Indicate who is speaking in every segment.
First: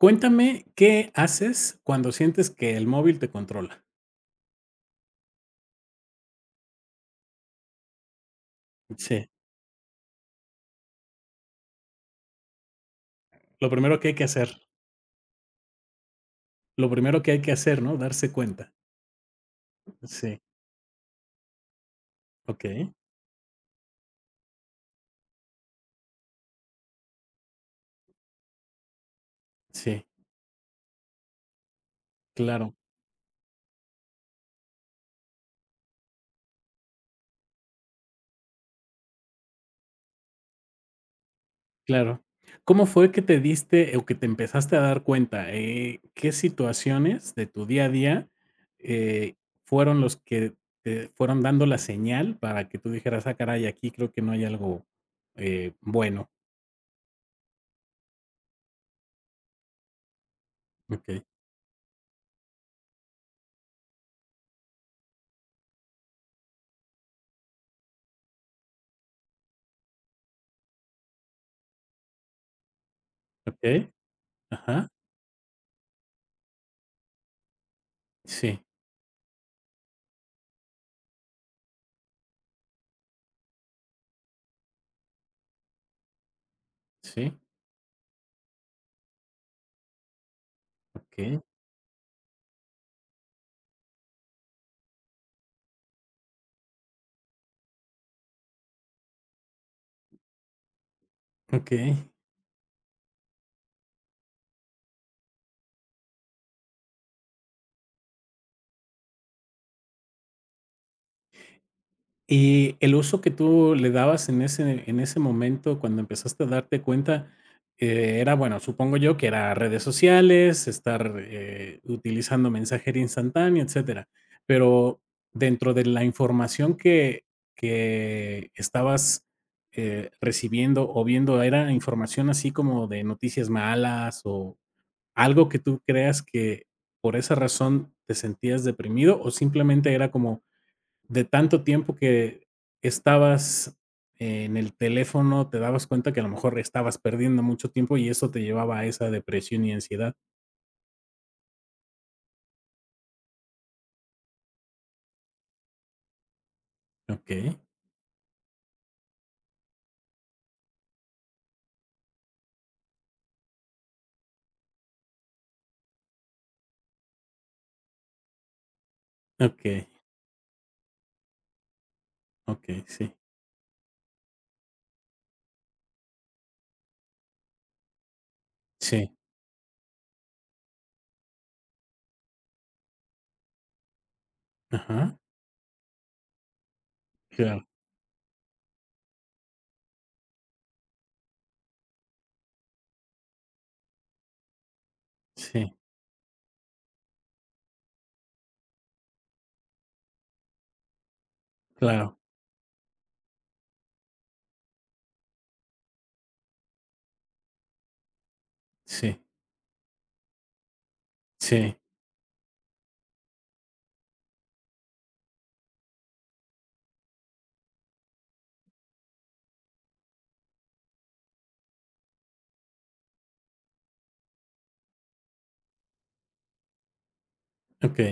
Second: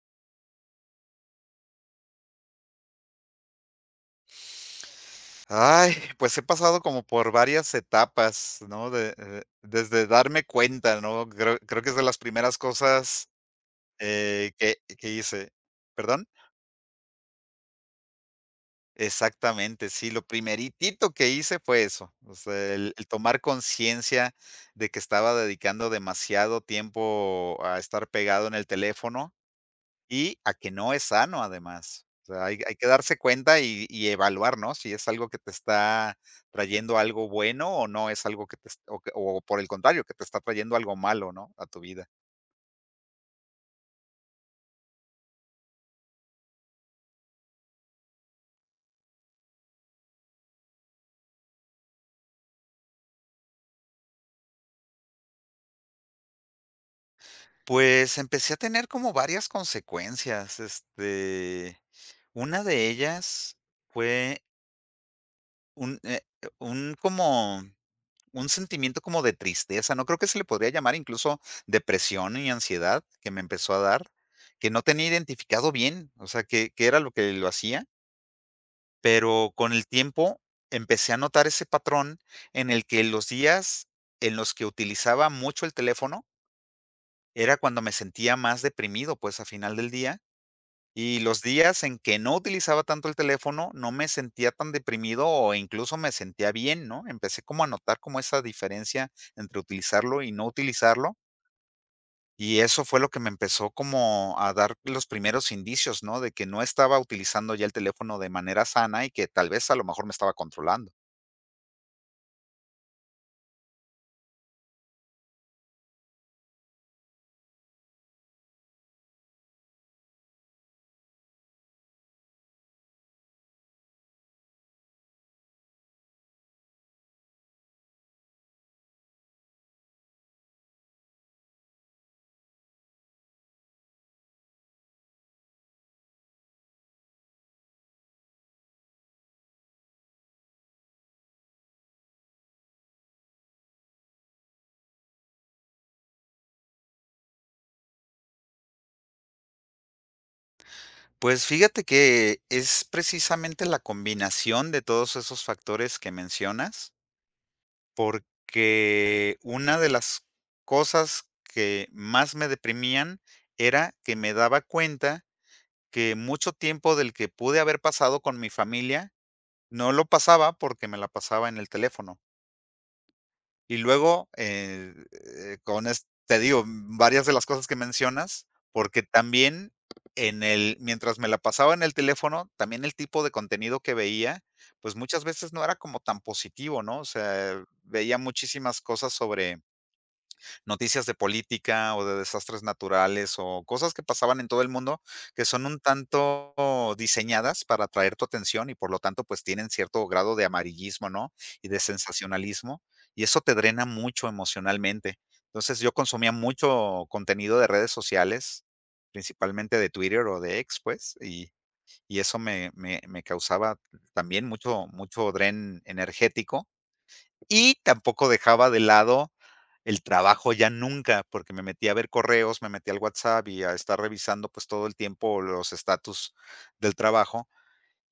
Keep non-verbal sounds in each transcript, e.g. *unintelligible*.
Speaker 1: Cuéntame, ¿qué haces cuando sientes que el móvil te controla?
Speaker 2: Ay, pues, he pasado como por varias etapas, ¿no? De
Speaker 1: Sí.
Speaker 2: de desde darme cuenta, ¿no? Creo creo que es de las primeras cosas,
Speaker 1: Lo primero que hay que
Speaker 2: eh,
Speaker 1: hacer.
Speaker 2: que que hice, perdón
Speaker 1: Lo primero que hay que hacer, ¿no? Darse cuenta.
Speaker 2: Exactamente, sí, lo
Speaker 1: Sí.
Speaker 2: primeritito que hice fue eso. O sea,
Speaker 1: Okey.
Speaker 2: el el tomar conciencia de que estaba dedicando demasiado tiempo a estar pegado en el teléfono
Speaker 1: Sí.
Speaker 2: y a que no es sano además. O sea hay
Speaker 1: Claro.
Speaker 2: hay que darse cuenta y y evaluar, ¿no? Si es algo que te está trayendo algo bueno, o no es algo que te est o que o por el contrario, que te está trayendo algo malo, ¿no? A tu vida.
Speaker 1: Claro, ¿cómo fue que te diste, o que te empezaste a dar cuenta? Eh eh, ¿qué situaciones de tu día a día, eh, fueron los que te fueron dando la señal para que tú dijeras, ah caray, aquí creo que no hay algo, eh, bueno?
Speaker 2: Pues, empecé a tener como varias consecuencias.
Speaker 1: Okey.
Speaker 2: Este, una de ellas fue Un eh, un como, un sentimiento como de tristeza, no creo que se le podría llamar incluso depresión y ansiedad que me empezó a
Speaker 1: Okey,
Speaker 2: dar, que no
Speaker 1: ajá.
Speaker 2: tenía identificado bien, o sea, qué qué era lo que lo hacía
Speaker 1: Sí.
Speaker 2: pero con el tiempo empecé a notar ese patrón, en el que los días en los que utilizaba mucho el teléfono
Speaker 1: ¿Sí?
Speaker 2: era cuando me sentía más deprimido, pues, a final del día y
Speaker 1: Okey.
Speaker 2: los días en que no utilizaba tanto el teléfono no me sentía tan deprimido o incluso me sentía bien, ¿no? Empecé como a notar como esa diferencia entre utilizarlo y no utilizarlo.
Speaker 1: Okey.
Speaker 2: Y eso fue lo que me empezó como a dar los primeros indicios, ¿no? De que no estaba utilizando ya el teléfono de manera sana y que tal vez, a lo mejor me estaba controlando.
Speaker 1: Y el uso que tú le dabas en ese en ese momento cuando empezaste a darte cuenta, eh, era, bueno, supongo yo que era redes sociales, estar, eh, utilizando mensajería instantanea, etcétera. Pero dentro de la información que que estabas, eh, recibiendo o viendo era información así como de noticias malas o, ¿algo que tú creas que por esa razón te sentías deprimido? O simplemente era como de tanto tiempo que estabas en el teléfono, te dabas cuenta que a lo mejor estabas perdiendo mucho tiempo y eso te llevaba a esa depresión y ansiedad.
Speaker 2: Pues, fíjate que es precisamente la combinación de todos esos factores que mencionas
Speaker 1: Okey.
Speaker 2: porque, una de las cosas que más me deprimían era que me daba cuenta que mucho tiempo del que pude haber pasado con mi familia
Speaker 1: Okey.
Speaker 2: no lo pasaba porque me la pasaba en el teléfono.
Speaker 1: Okey, sí.
Speaker 2: Y luego, eh, con es te digo, varias de las cosas que mencionas, porque
Speaker 1: Sí.
Speaker 2: también en el mientras me la pasaba en el teléfono, también el tipo de contenido que veía, pues,
Speaker 1: Ajá.
Speaker 2: muchas veces no era como tan positivo, ¿no? O sea,
Speaker 1: Claro.
Speaker 2: veía muchísimas cosas sobre noticias de política o de desastres naturales, o cosas que pasaban en todo el mundo que son
Speaker 1: Sí.
Speaker 2: un tanto diseñadas para atraer tu atención y por lo tanto pues tienen cierto grado de amarillismo, ¿no? Y de
Speaker 1: Claro.
Speaker 2: sensacionalismo y eso te drena mucho emocionalmente. Entonces yo consumía mucho contenido de redes sociales
Speaker 1: Sí.
Speaker 2: principalmente de Twitter o de ex pues, y
Speaker 1: Sí
Speaker 2: y eso me me me causaba también mucho mucho dren energético Y tampoco dejaba de lado el trabajo ya nunca, porque, me metía a ver correos, me metía al WhatsApp y a estar revisando pues todo el tiempo los estatus del trabajo.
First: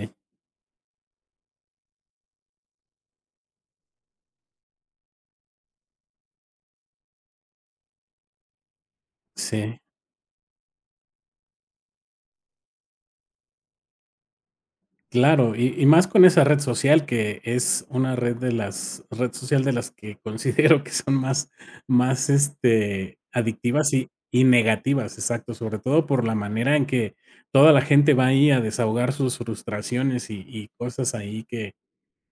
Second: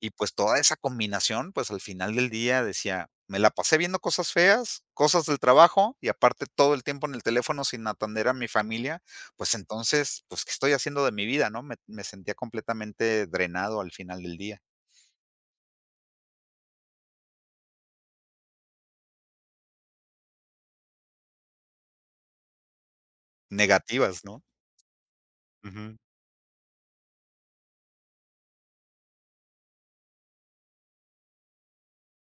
Speaker 2: Y pues, toda esa combinación pues al final del día decía: "Me la pasé viendo cosas feas, cosas del trabajo y aparte todo el tiempo en el teléfono sin atender a mi familia", pues,
Speaker 1: Sí.
Speaker 2: entonces: "Pues, ¿qué estoy haciendo de mi vida?", ¿no? Me me sentía completamente drenado al final del día.
Speaker 1: Claro, y y más con esa red social, que es una red de las red social de las que considero que son más más este adictivas y
Speaker 2: Negativas, ¿no?
Speaker 1: y negativas, exacto, sobre
Speaker 2: Ujú.
Speaker 1: todo por la manera en que toda la gente va ahí a desahogar sus frustraciones y y cosas ahí que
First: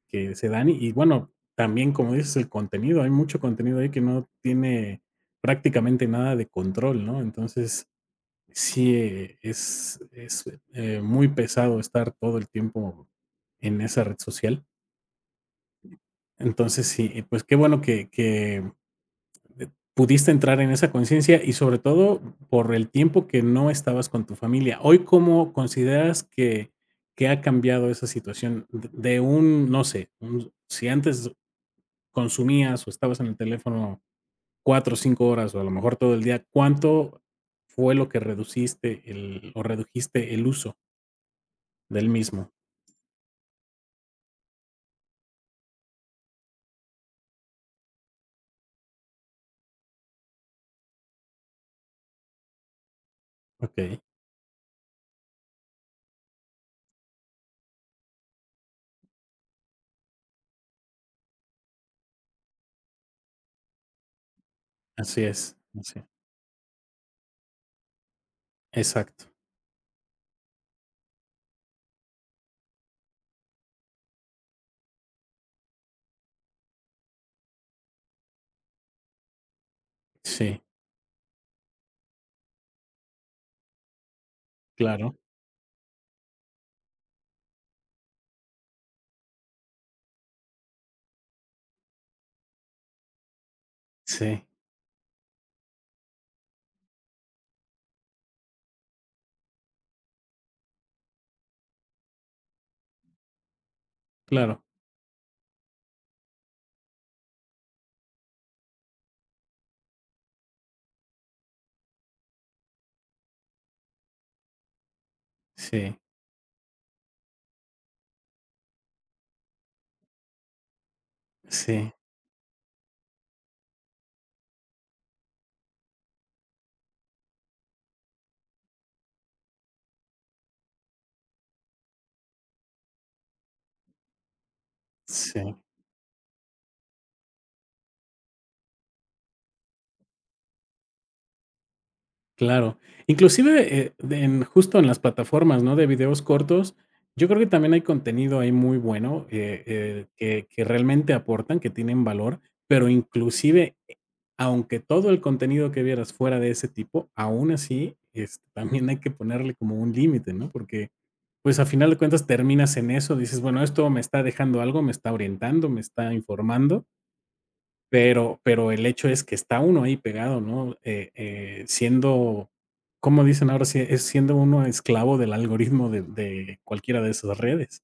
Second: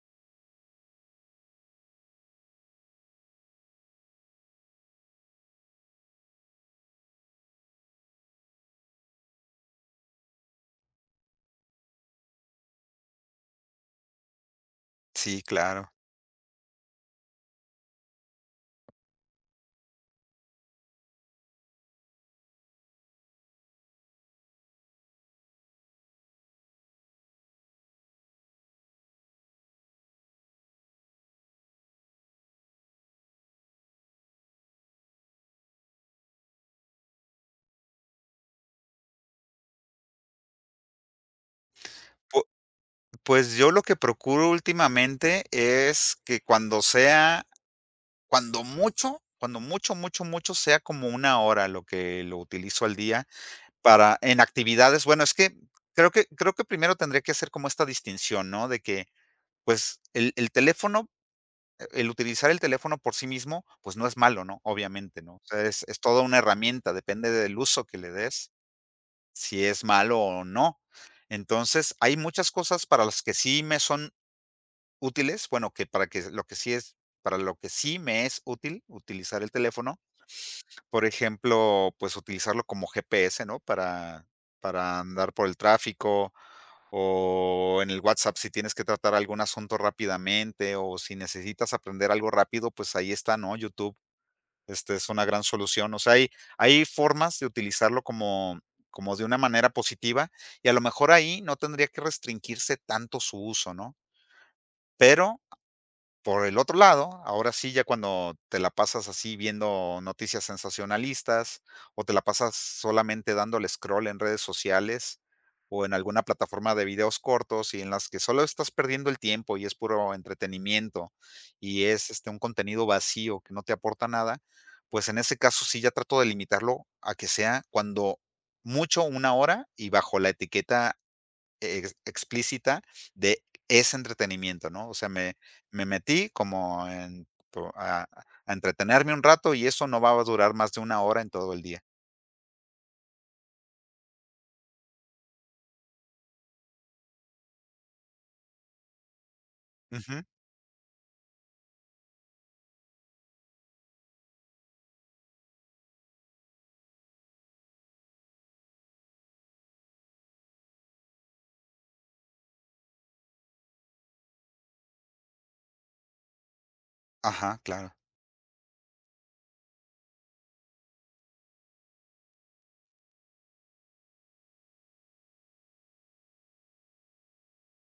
Speaker 1: que se dan y y bueno, también como dices: "El contenido, hay mucho contenido ahí que no tiene prácticamente nada de control", ¿no? Entonces, sí es es, eh, muy pesado estar todo el tiempo en esa red social.
Speaker 2: Sí, claro.
Speaker 1: Entonces sí, pues, qué bueno que que pudiste entrar en esa conciencia y sobre todo por el tiempo que no estabas con tu familia, ¿hoy cómo consideras que que ha cambiado esa situación?, de un no sé, un si antes consumías, o estabas en el teléfono 4, 5 horas, o a lo mejor todo el día, ¿cuánto fue lo que reduciste el o redujiste el uso? Del
Speaker 2: Pu
Speaker 1: mismo.
Speaker 2: pues, yo lo que procuro últimamente es que cuando sea cuando mucho, cuando mucho, mucho, mucho sea como 1 hora lo que lo utilizó al día
Speaker 1: Okey.
Speaker 2: para en actividades. Bueno, es que creo que creo que primero tendría que ser como esta distinción, ¿no? De que, pues, el el teléfono el utilizar el teléfono por sí mismo, pues, no es malo, ¿no? Obviamente,
Speaker 1: Así
Speaker 2: ¿no? O
Speaker 1: es,
Speaker 2: sea, es es
Speaker 1: así.
Speaker 2: toda una herramienta. Depende del uso que le des,
Speaker 1: Exacto.
Speaker 2: si es malo o no. Entonces, hay muchas cosas para las que sí me son útiles, bueno, que para que lo que sí es para lo que sí me es útil, utilizar el teléfono.
Speaker 1: Sí.
Speaker 2: Por ejemplo, pues, utilizarlo como GPS, ¿no? Para para
Speaker 1: Claro.
Speaker 2: andar por el tráfico o en el WhatsApp, si tienes que tratar algún asunto rápidamente o si necesitas aprender algo rápido, pues, ahí está, ¿no? YouTube.
Speaker 1: Sí.
Speaker 2: Este es una gran solución. O sea, hay hay formas de utilizarlo como como de una manera positiva y a lo mejor ahí no tendría que restringirse tanto su uso, ¿no?
Speaker 1: Claro.
Speaker 2: Pero por el otro lado, ahora sí ya cuando te la pasas así viendo noticias sensacionalistas, o te la pasas solamente dándole scroll en redes sociales o en
Speaker 1: Sí.
Speaker 2: alguna plataforma de videos cortos y en las que solo estás perdiendo el tiempo y es puro entretenimiento, y
Speaker 1: Sí.
Speaker 2: es este un contenido vacío que no te aporta nada, pues, en ese caso sí ya trato de limitarlo a que sea cuando mucho una hora y bajo la etiqueta e explícita de ese entretenimiento, ¿no? O sea, me
Speaker 1: Sí.
Speaker 2: me metí como en a a entretenerme un rato, y eso no va a durar más de 1 hora en todo el día.
Speaker 1: Claro, inclusive, eh, de en justo en las plataformas, ¿no? De videos cortos, yo creo que también hay contenido ahí muy bueno, que,
Speaker 2: Ujú.
Speaker 1: eh, que realmente aportan, que tienen valor, pero inclusive aunque todo el contenido que vieras fuera de ese tipo, aún así, es también hay que ponerle como un límite, ¿no? Porque, pues, a final de cuentas terminas en eso, dices, bueno, esto me está dejando algo, me está orientando, me está informando,
Speaker 2: Ajá, claro.
Speaker 1: pero pero el hecho es que está uno ahí pegado, ¿no? Eh eh, Siendo, ¿cómo dicen ahora? Es es siendo uno esclavo del algoritmo *chuckles* de de cualquiera de esas redes.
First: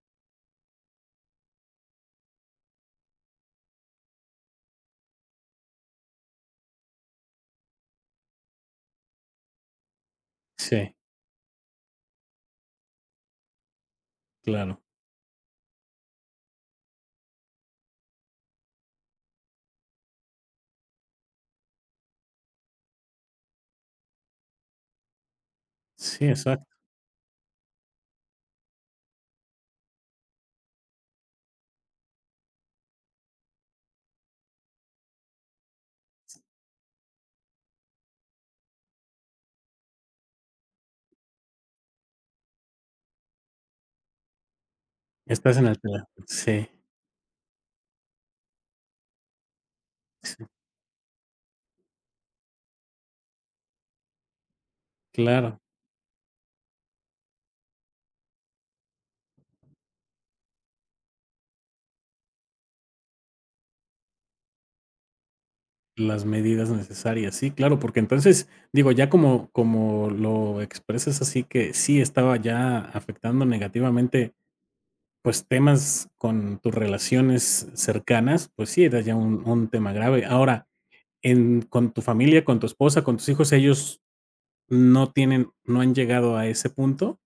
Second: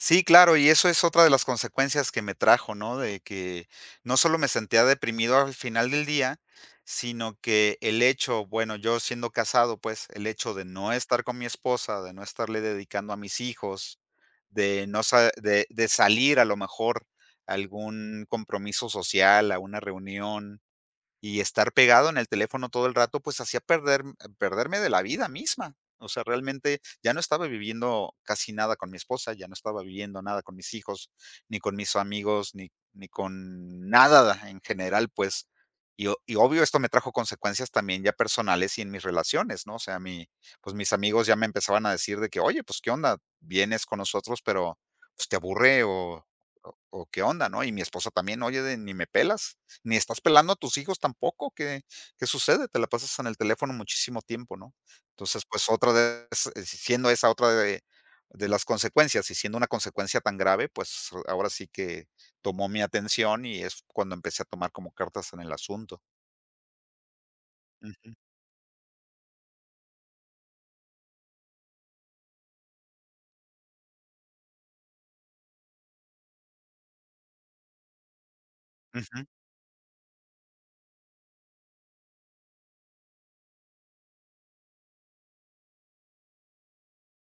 Speaker 2: Sí, claro. Y eso es otra de las consecuencias que me trajo, ¿no?, de que no solo me sentía deprimido al final del día, sino que el hecho bueno, yo siendo casado, pues, el hecho de
Speaker 1: Sí.
Speaker 2: no estar con mi esposa, de no estarle dedicando a mis hijos,
Speaker 1: Claro.
Speaker 2: de no se de salir a lo mejor a algún compromiso social, a una reunión y estar pegado en el teléfono todo el rato, pues hacía perder perderme de la vida misma, o sea,
Speaker 1: Sí exacto.
Speaker 2: realmente ya no estaba viviendo casi nada con mi esposa, ya no estaba viviendo nada con mis hijos, ni con mis amigos, ni ni con nada en general, pues, y o y obvio esto me trajo consecuencias también ya personales y en mis relaciones, ¿no?, o sea, mi pues mis amigos ya me empezaban a decir de que: "Oye pues, ¿qué onda?, vienes con nosotros, pero pues te
Speaker 1: Estás en el
Speaker 2: aburre
Speaker 1: telé
Speaker 2: o
Speaker 1: Sí.
Speaker 2: o ¿qué onda?", ¿no? Y mi esposa también: "Oye de, ni me pelas ni estás
Speaker 1: Sí.
Speaker 2: pelando a tus hijos tampoco, ¿qué qué sucede?, te la pasas en el teléfono muchísimo tiempo", ¿no?, entonces,
Speaker 1: Claro.
Speaker 2: pues otra vez, siendo esa otra de de las consecuencias y siendo una consecuencia tan grave, pues ahora sí que tomó mi atención y es cuando empecé a tomar como cartas en el asunto.
Speaker 1: Las medidas necesarias, sí, claro, porque
Speaker 2: Ujú.
Speaker 1: entonces digo, ya como como lo expresas así que sí estaba ya afectando negativamente, pues, temas con tus relaciones cercanas, pues sí, era ya
Speaker 2: Ujú.
Speaker 1: un un tema grave. Ahora, en con tu familia, con tu esposa, con tus hijos, ¿ellos no tienen no han llegado a ese punto?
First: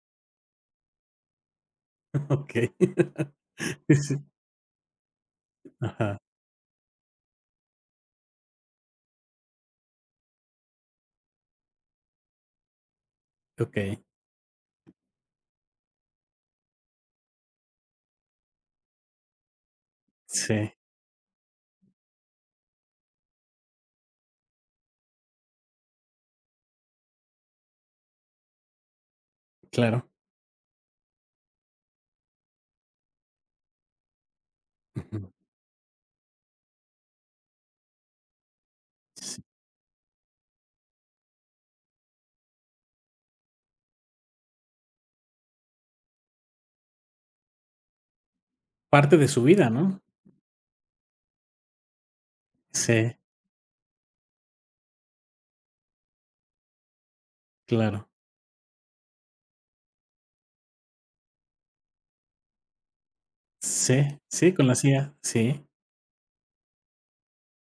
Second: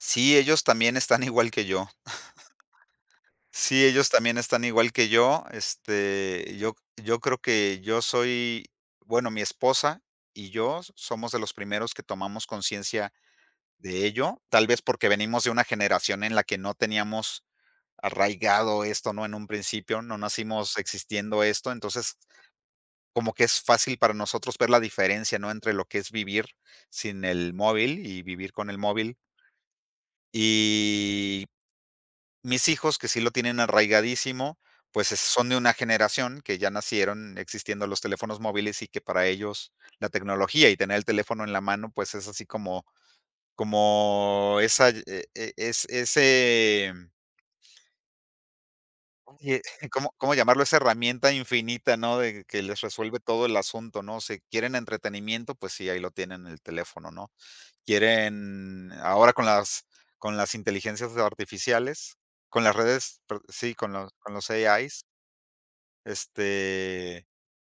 Speaker 2: Sí, ellos también están igual que yo.
Speaker 1: Okey.
Speaker 2: *chuckles* Sí, ellos
Speaker 1: Sí.
Speaker 2: también están igual que yo,
Speaker 1: Ajá.
Speaker 2: este, yo yo creo que yo soy bueno, mi esposa y yo somos de los primeros que tomamos conciencia
Speaker 1: Okey.
Speaker 2: de ello, tal vez porque venimos de una generación en la que no teníamos arraigado esto, ¿no? En un principio no
Speaker 1: Sí.
Speaker 2: nacimos existiendo esto, entonces como que es fácil para nosotros ver la diferencia, ¿no?, entre lo que es vivir sin el móvil y vivir con el móvil.
Speaker 1: Claro.
Speaker 2: Y, mis hijos que sí lo tienen arraigadísimo, pues, eh,
Speaker 1: Ujú.
Speaker 2: son de una generación que ya nacieron existiendo los teléfonos móviles y que para
Speaker 1: Sí.
Speaker 2: ellos la tecnología y tener el teléfono en la mano pues es así como, como esa eh eh es, ese
Speaker 1: Parte de su vida, ¿no?
Speaker 2: ¿Cómo cómo llamarlo? Esa herramienta infinita, ¿no?, de que les
Speaker 1: Sí.
Speaker 2: resuelve todo el asunto, ¿no?, si quieren entretenimiento, pues sí, ahí lo tienen en el teléfono, ¿no?,
Speaker 1: Claro.
Speaker 2: quieren ahora con las con las inteligencias artificiales, con las redes, pero sí, con los
Speaker 1: Sí,
Speaker 2: con los
Speaker 1: sí,
Speaker 2: ei
Speaker 1: con las
Speaker 2: ais.
Speaker 1: IA, sí.
Speaker 2: Este,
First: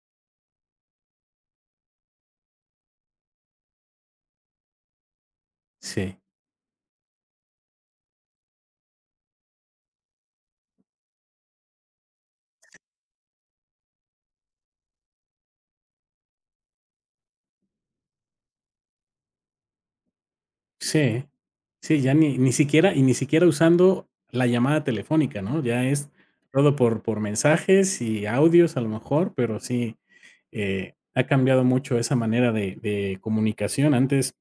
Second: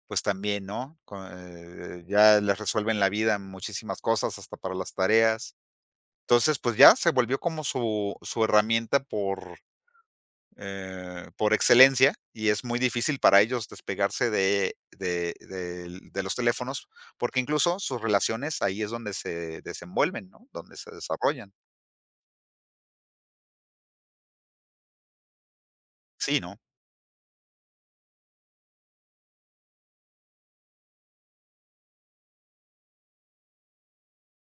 Speaker 2: pues también, ¿no?, con, eh ya les resuelven la vida, muchísimas cosas, hasta para las tareas,
Speaker 1: Sí.
Speaker 2: entonces, pues ya se volvió como su su herramienta por, eh por excelencia y es muy difícil para ellos despegarse de de del de los teléfonos, porque incluso sus relaciones ahí es donde se desenvuelven, ¿no?, donde se
Speaker 1: Sí,
Speaker 2: desarrollan.
Speaker 1: sí, ya ni ni siquiera y ni siquiera usando la llamada telefónica, ¿no?, ya es
Speaker 2: Sí, no.
Speaker 1: todo por por mensajes y audios a lo mejor, pero sí, eh, ha cambiado mucho esa manera de de comunicación. Antes,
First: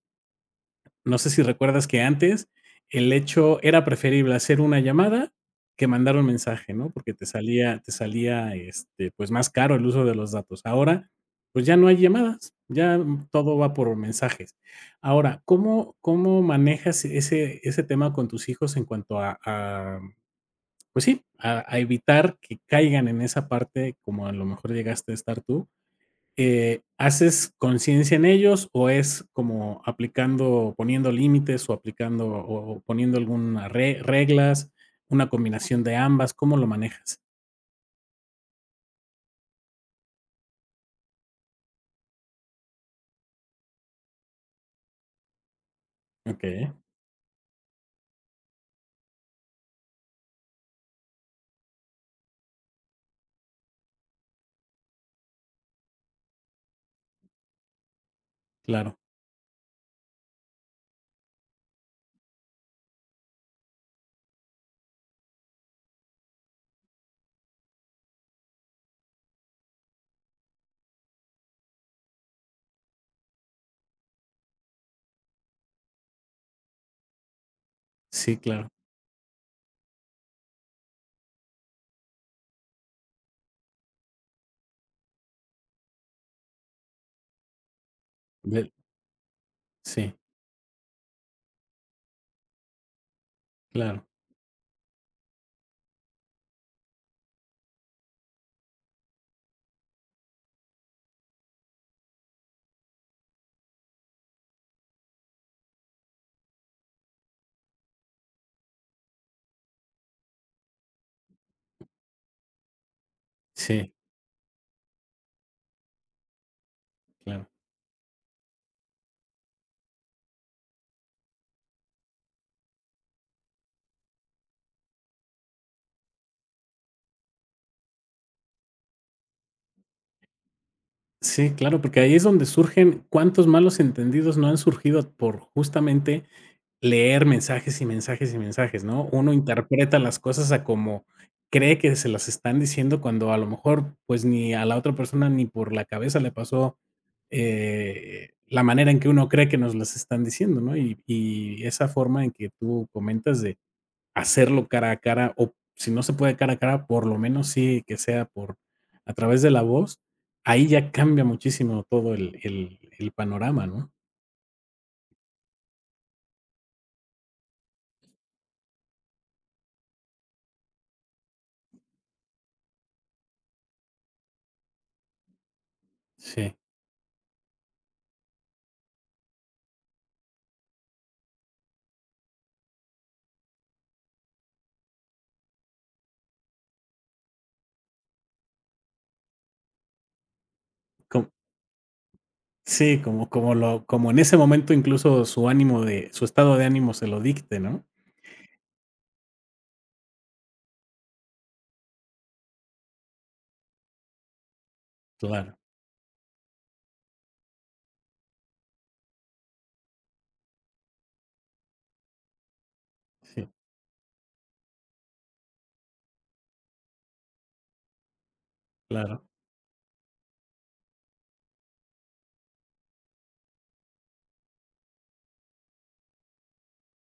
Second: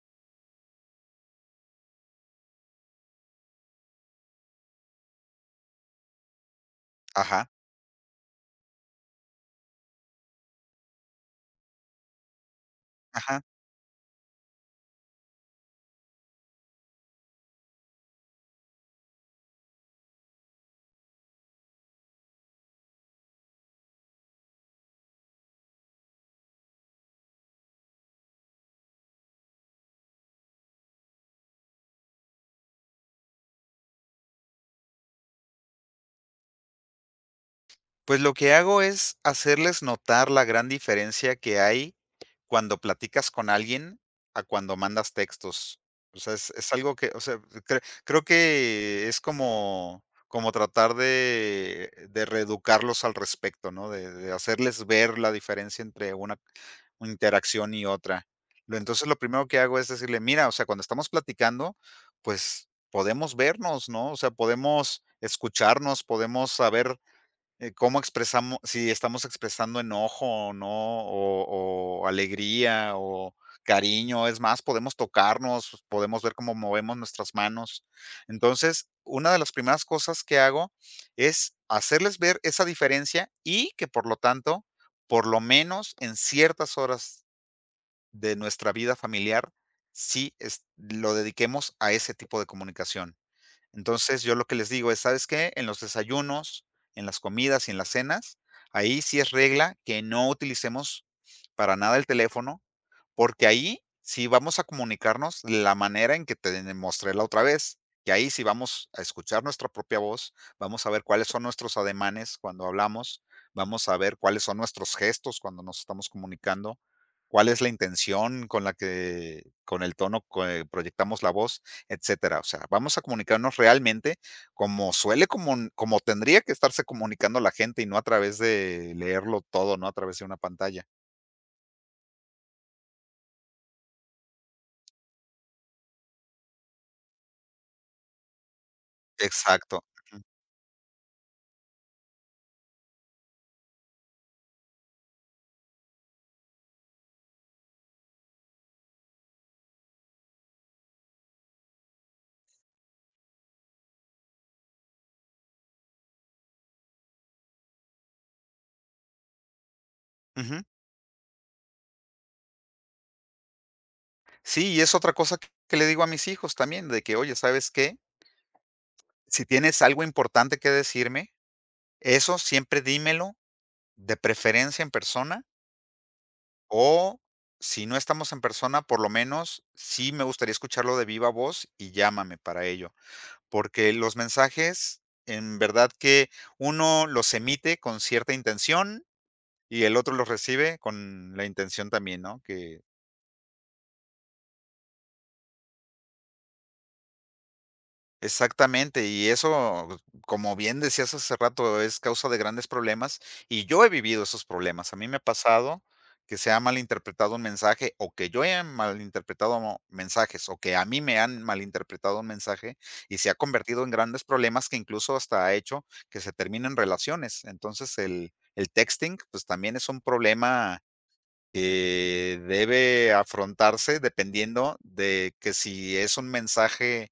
Speaker 1: no sé si recuerdas que antes, el hecho era preferible hacer una llamada que mandar un mensaje, ¿no?, porque te
Speaker 2: Ajá.
Speaker 1: salía te salía, este, pues, más caro el uso de los datos. Ahora, pues, ya no hay llamadas, ya
Speaker 2: Ajá.
Speaker 1: todo va por mensajes. Ahora, ¿cómo cómo manejas ese ese tema con tus hijos en cuanto a a pues sí, a a evitar que caigan en esa parte como a lo mejor llegaste a estar tú?, eh, ¿haces conciencia en ellos o es como aplicando o poniendo límites o aplicando o o poniendo alguna re reglas, una combinación de ambas? ¿Cómo lo manejas?
Speaker 2: Pues, lo que hago es hacerles notar la gran diferencia que hay, cuando platicas con alguien, a cuando mandas textos. O sea, es es
Speaker 1: Okey.
Speaker 2: algo que, o sea, cre creo que es como como tratar de de reeducarlos al respecto, ¿no? De de hacerles ver la diferencia entre una una interacción y otra. Lo
Speaker 1: Claro.
Speaker 2: entonces lo primero que hago es decirle: "Mira, o sea, cuando estamos platicando, pues, podemos vernos, ¿no? O sea, podemos escucharnos, podemos saber, eh, cómo expresamo si estamos expresando enojo, o no, o o alegría, o cariño. Es más, podemos tocarnos, podemos ver cómo movemos nuestras manos".
Speaker 1: Sí, claro.
Speaker 2: Entonces, una de las primeras cosas que hago es hacerles ver esa diferencia y que por lo tanto, por lo menos en ciertas horas de
Speaker 1: *unintelligible*
Speaker 2: nuestra vida familiar,
Speaker 1: Sí.
Speaker 2: sí es lo dediquemos a ese tipo de comunicación.
Speaker 1: Claro.
Speaker 2: Entonces, yo lo que les digo es: "¿Sabes qué? En los desayunos, en las comidas y en las cenas, ahí sí es regla que no utilicemos para nada el teléfono, porque ahí sí vamos a comunicarnos la manera en que te mostré la otra vez, que ahí sí vamos a escuchar nuestra propia voz, vamos a ver cuáles son nuestros ademanes cuando hablamos, vamos
Speaker 1: Sí.
Speaker 2: a ver cuáles son nuestros gestos cuando nos estamos comunicando,
Speaker 1: Claro.
Speaker 2: cuál es la intención con la que con el tono que proyectamos la voz, etcétera". O sea, vamos a comunicarnos realmente como suele como como tendría que estarse comunicando la gente y no a través de leerlo todo, no a través de una pantalla.
Speaker 1: Sí, claro, porque ahí es donde surgen, cuántos malos entendidos no han surgido por justamente leer mensajes, y mensajes, y mensajes, ¿no? Uno
Speaker 2: Exacto,
Speaker 1: interpreta las
Speaker 2: ujú.
Speaker 1: cosas a como cree que se las están diciendo cuando a lo mejor, pues, ni a la otra persona, ni por la cabeza le pasó, eh, la manera en que uno cree que nos están diciendo, ¿no? Y y esa forma en que tú comentas de hacerlo cara a cara, o si no se puede cara a cara, por lo menos sí que sea por a través de la voz,
Speaker 2: Ujú.
Speaker 1: ahí ya cambia muchísimo todo el el el panorama, ¿no?
Speaker 2: Sí, y es otra cosa, que le digo a mis hijos también, de que, "oye, ¿sabes qué? Si tienes algo importante que decirme, eso siempre dímelo de preferencia en persona
Speaker 1: Sí.
Speaker 2: o si no estamos en persona, por lo menos, sí me gustaría escucharlo de viva voz y llámame para ello". Porque, los mensajes en verdad que uno los emite con cierta intención y el otro los recibe
Speaker 1: Co
Speaker 2: con la intención también, ¿no? Que
Speaker 1: Sí, como como lo como en ese momento incluso su ánimo de su estado de ánimo se lo dicte, ¿no?
Speaker 2: Exactamente. Y eso, como bien decías hace rato, es causa de grandes problemas. Y yo he vivido esos problemas. A mí me ha
Speaker 1: Claro.
Speaker 2: pasado que se ha mal interpretado un mensaje, o que yo haya mal interpretado mensajes o que a mí me han mal interpretado un mensaje y se ha
Speaker 1: Sí.
Speaker 2: convertido en grandes problemas que incluso hasta ha hecho que se terminen relaciones. Entonces el el texting
Speaker 1: Claro.
Speaker 2: pues, también es un problema que debe afrontarse dependiendo de que, si es un mensaje,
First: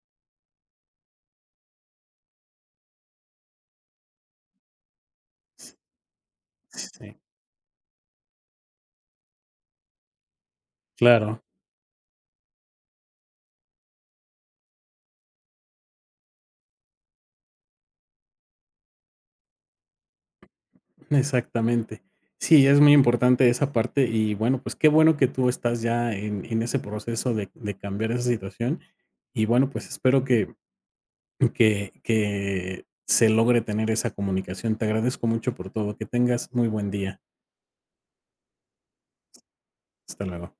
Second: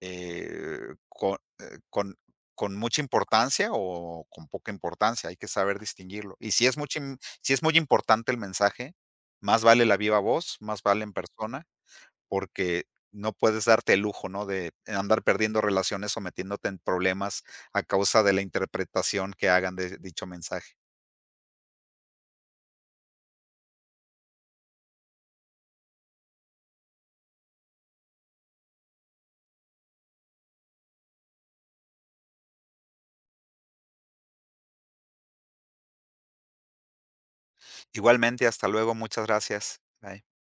Speaker 2: eh, con, eh, con con mucha importancia o con poca importancia, hay que saber distinguirlo. Y si es mucha
Speaker 1: Sí.
Speaker 2: si es muy importante el mensaje, más vale la viva voz, más vale en
Speaker 1: Claro.
Speaker 2: persona, porque no puedes darte el lujo, ¿no?, de andar perdiendo relaciones sometiéndote en problemas a causa de la interpretación que hagan de dicho mensaje.
Speaker 1: Exactamente. Sí, es muy importante esa parte y bueno, pues, qué bueno que tú estás ya en en ese proceso de de cambiar esa situación y bueno, pues, espero que que que se logre tener esa comunicación. Te agradezco mucho por todo. Que tengas muy buen día.
Speaker 2: Igualmente, hasta luego. Muchas gracias. Bye.
Speaker 1: Hasta luego.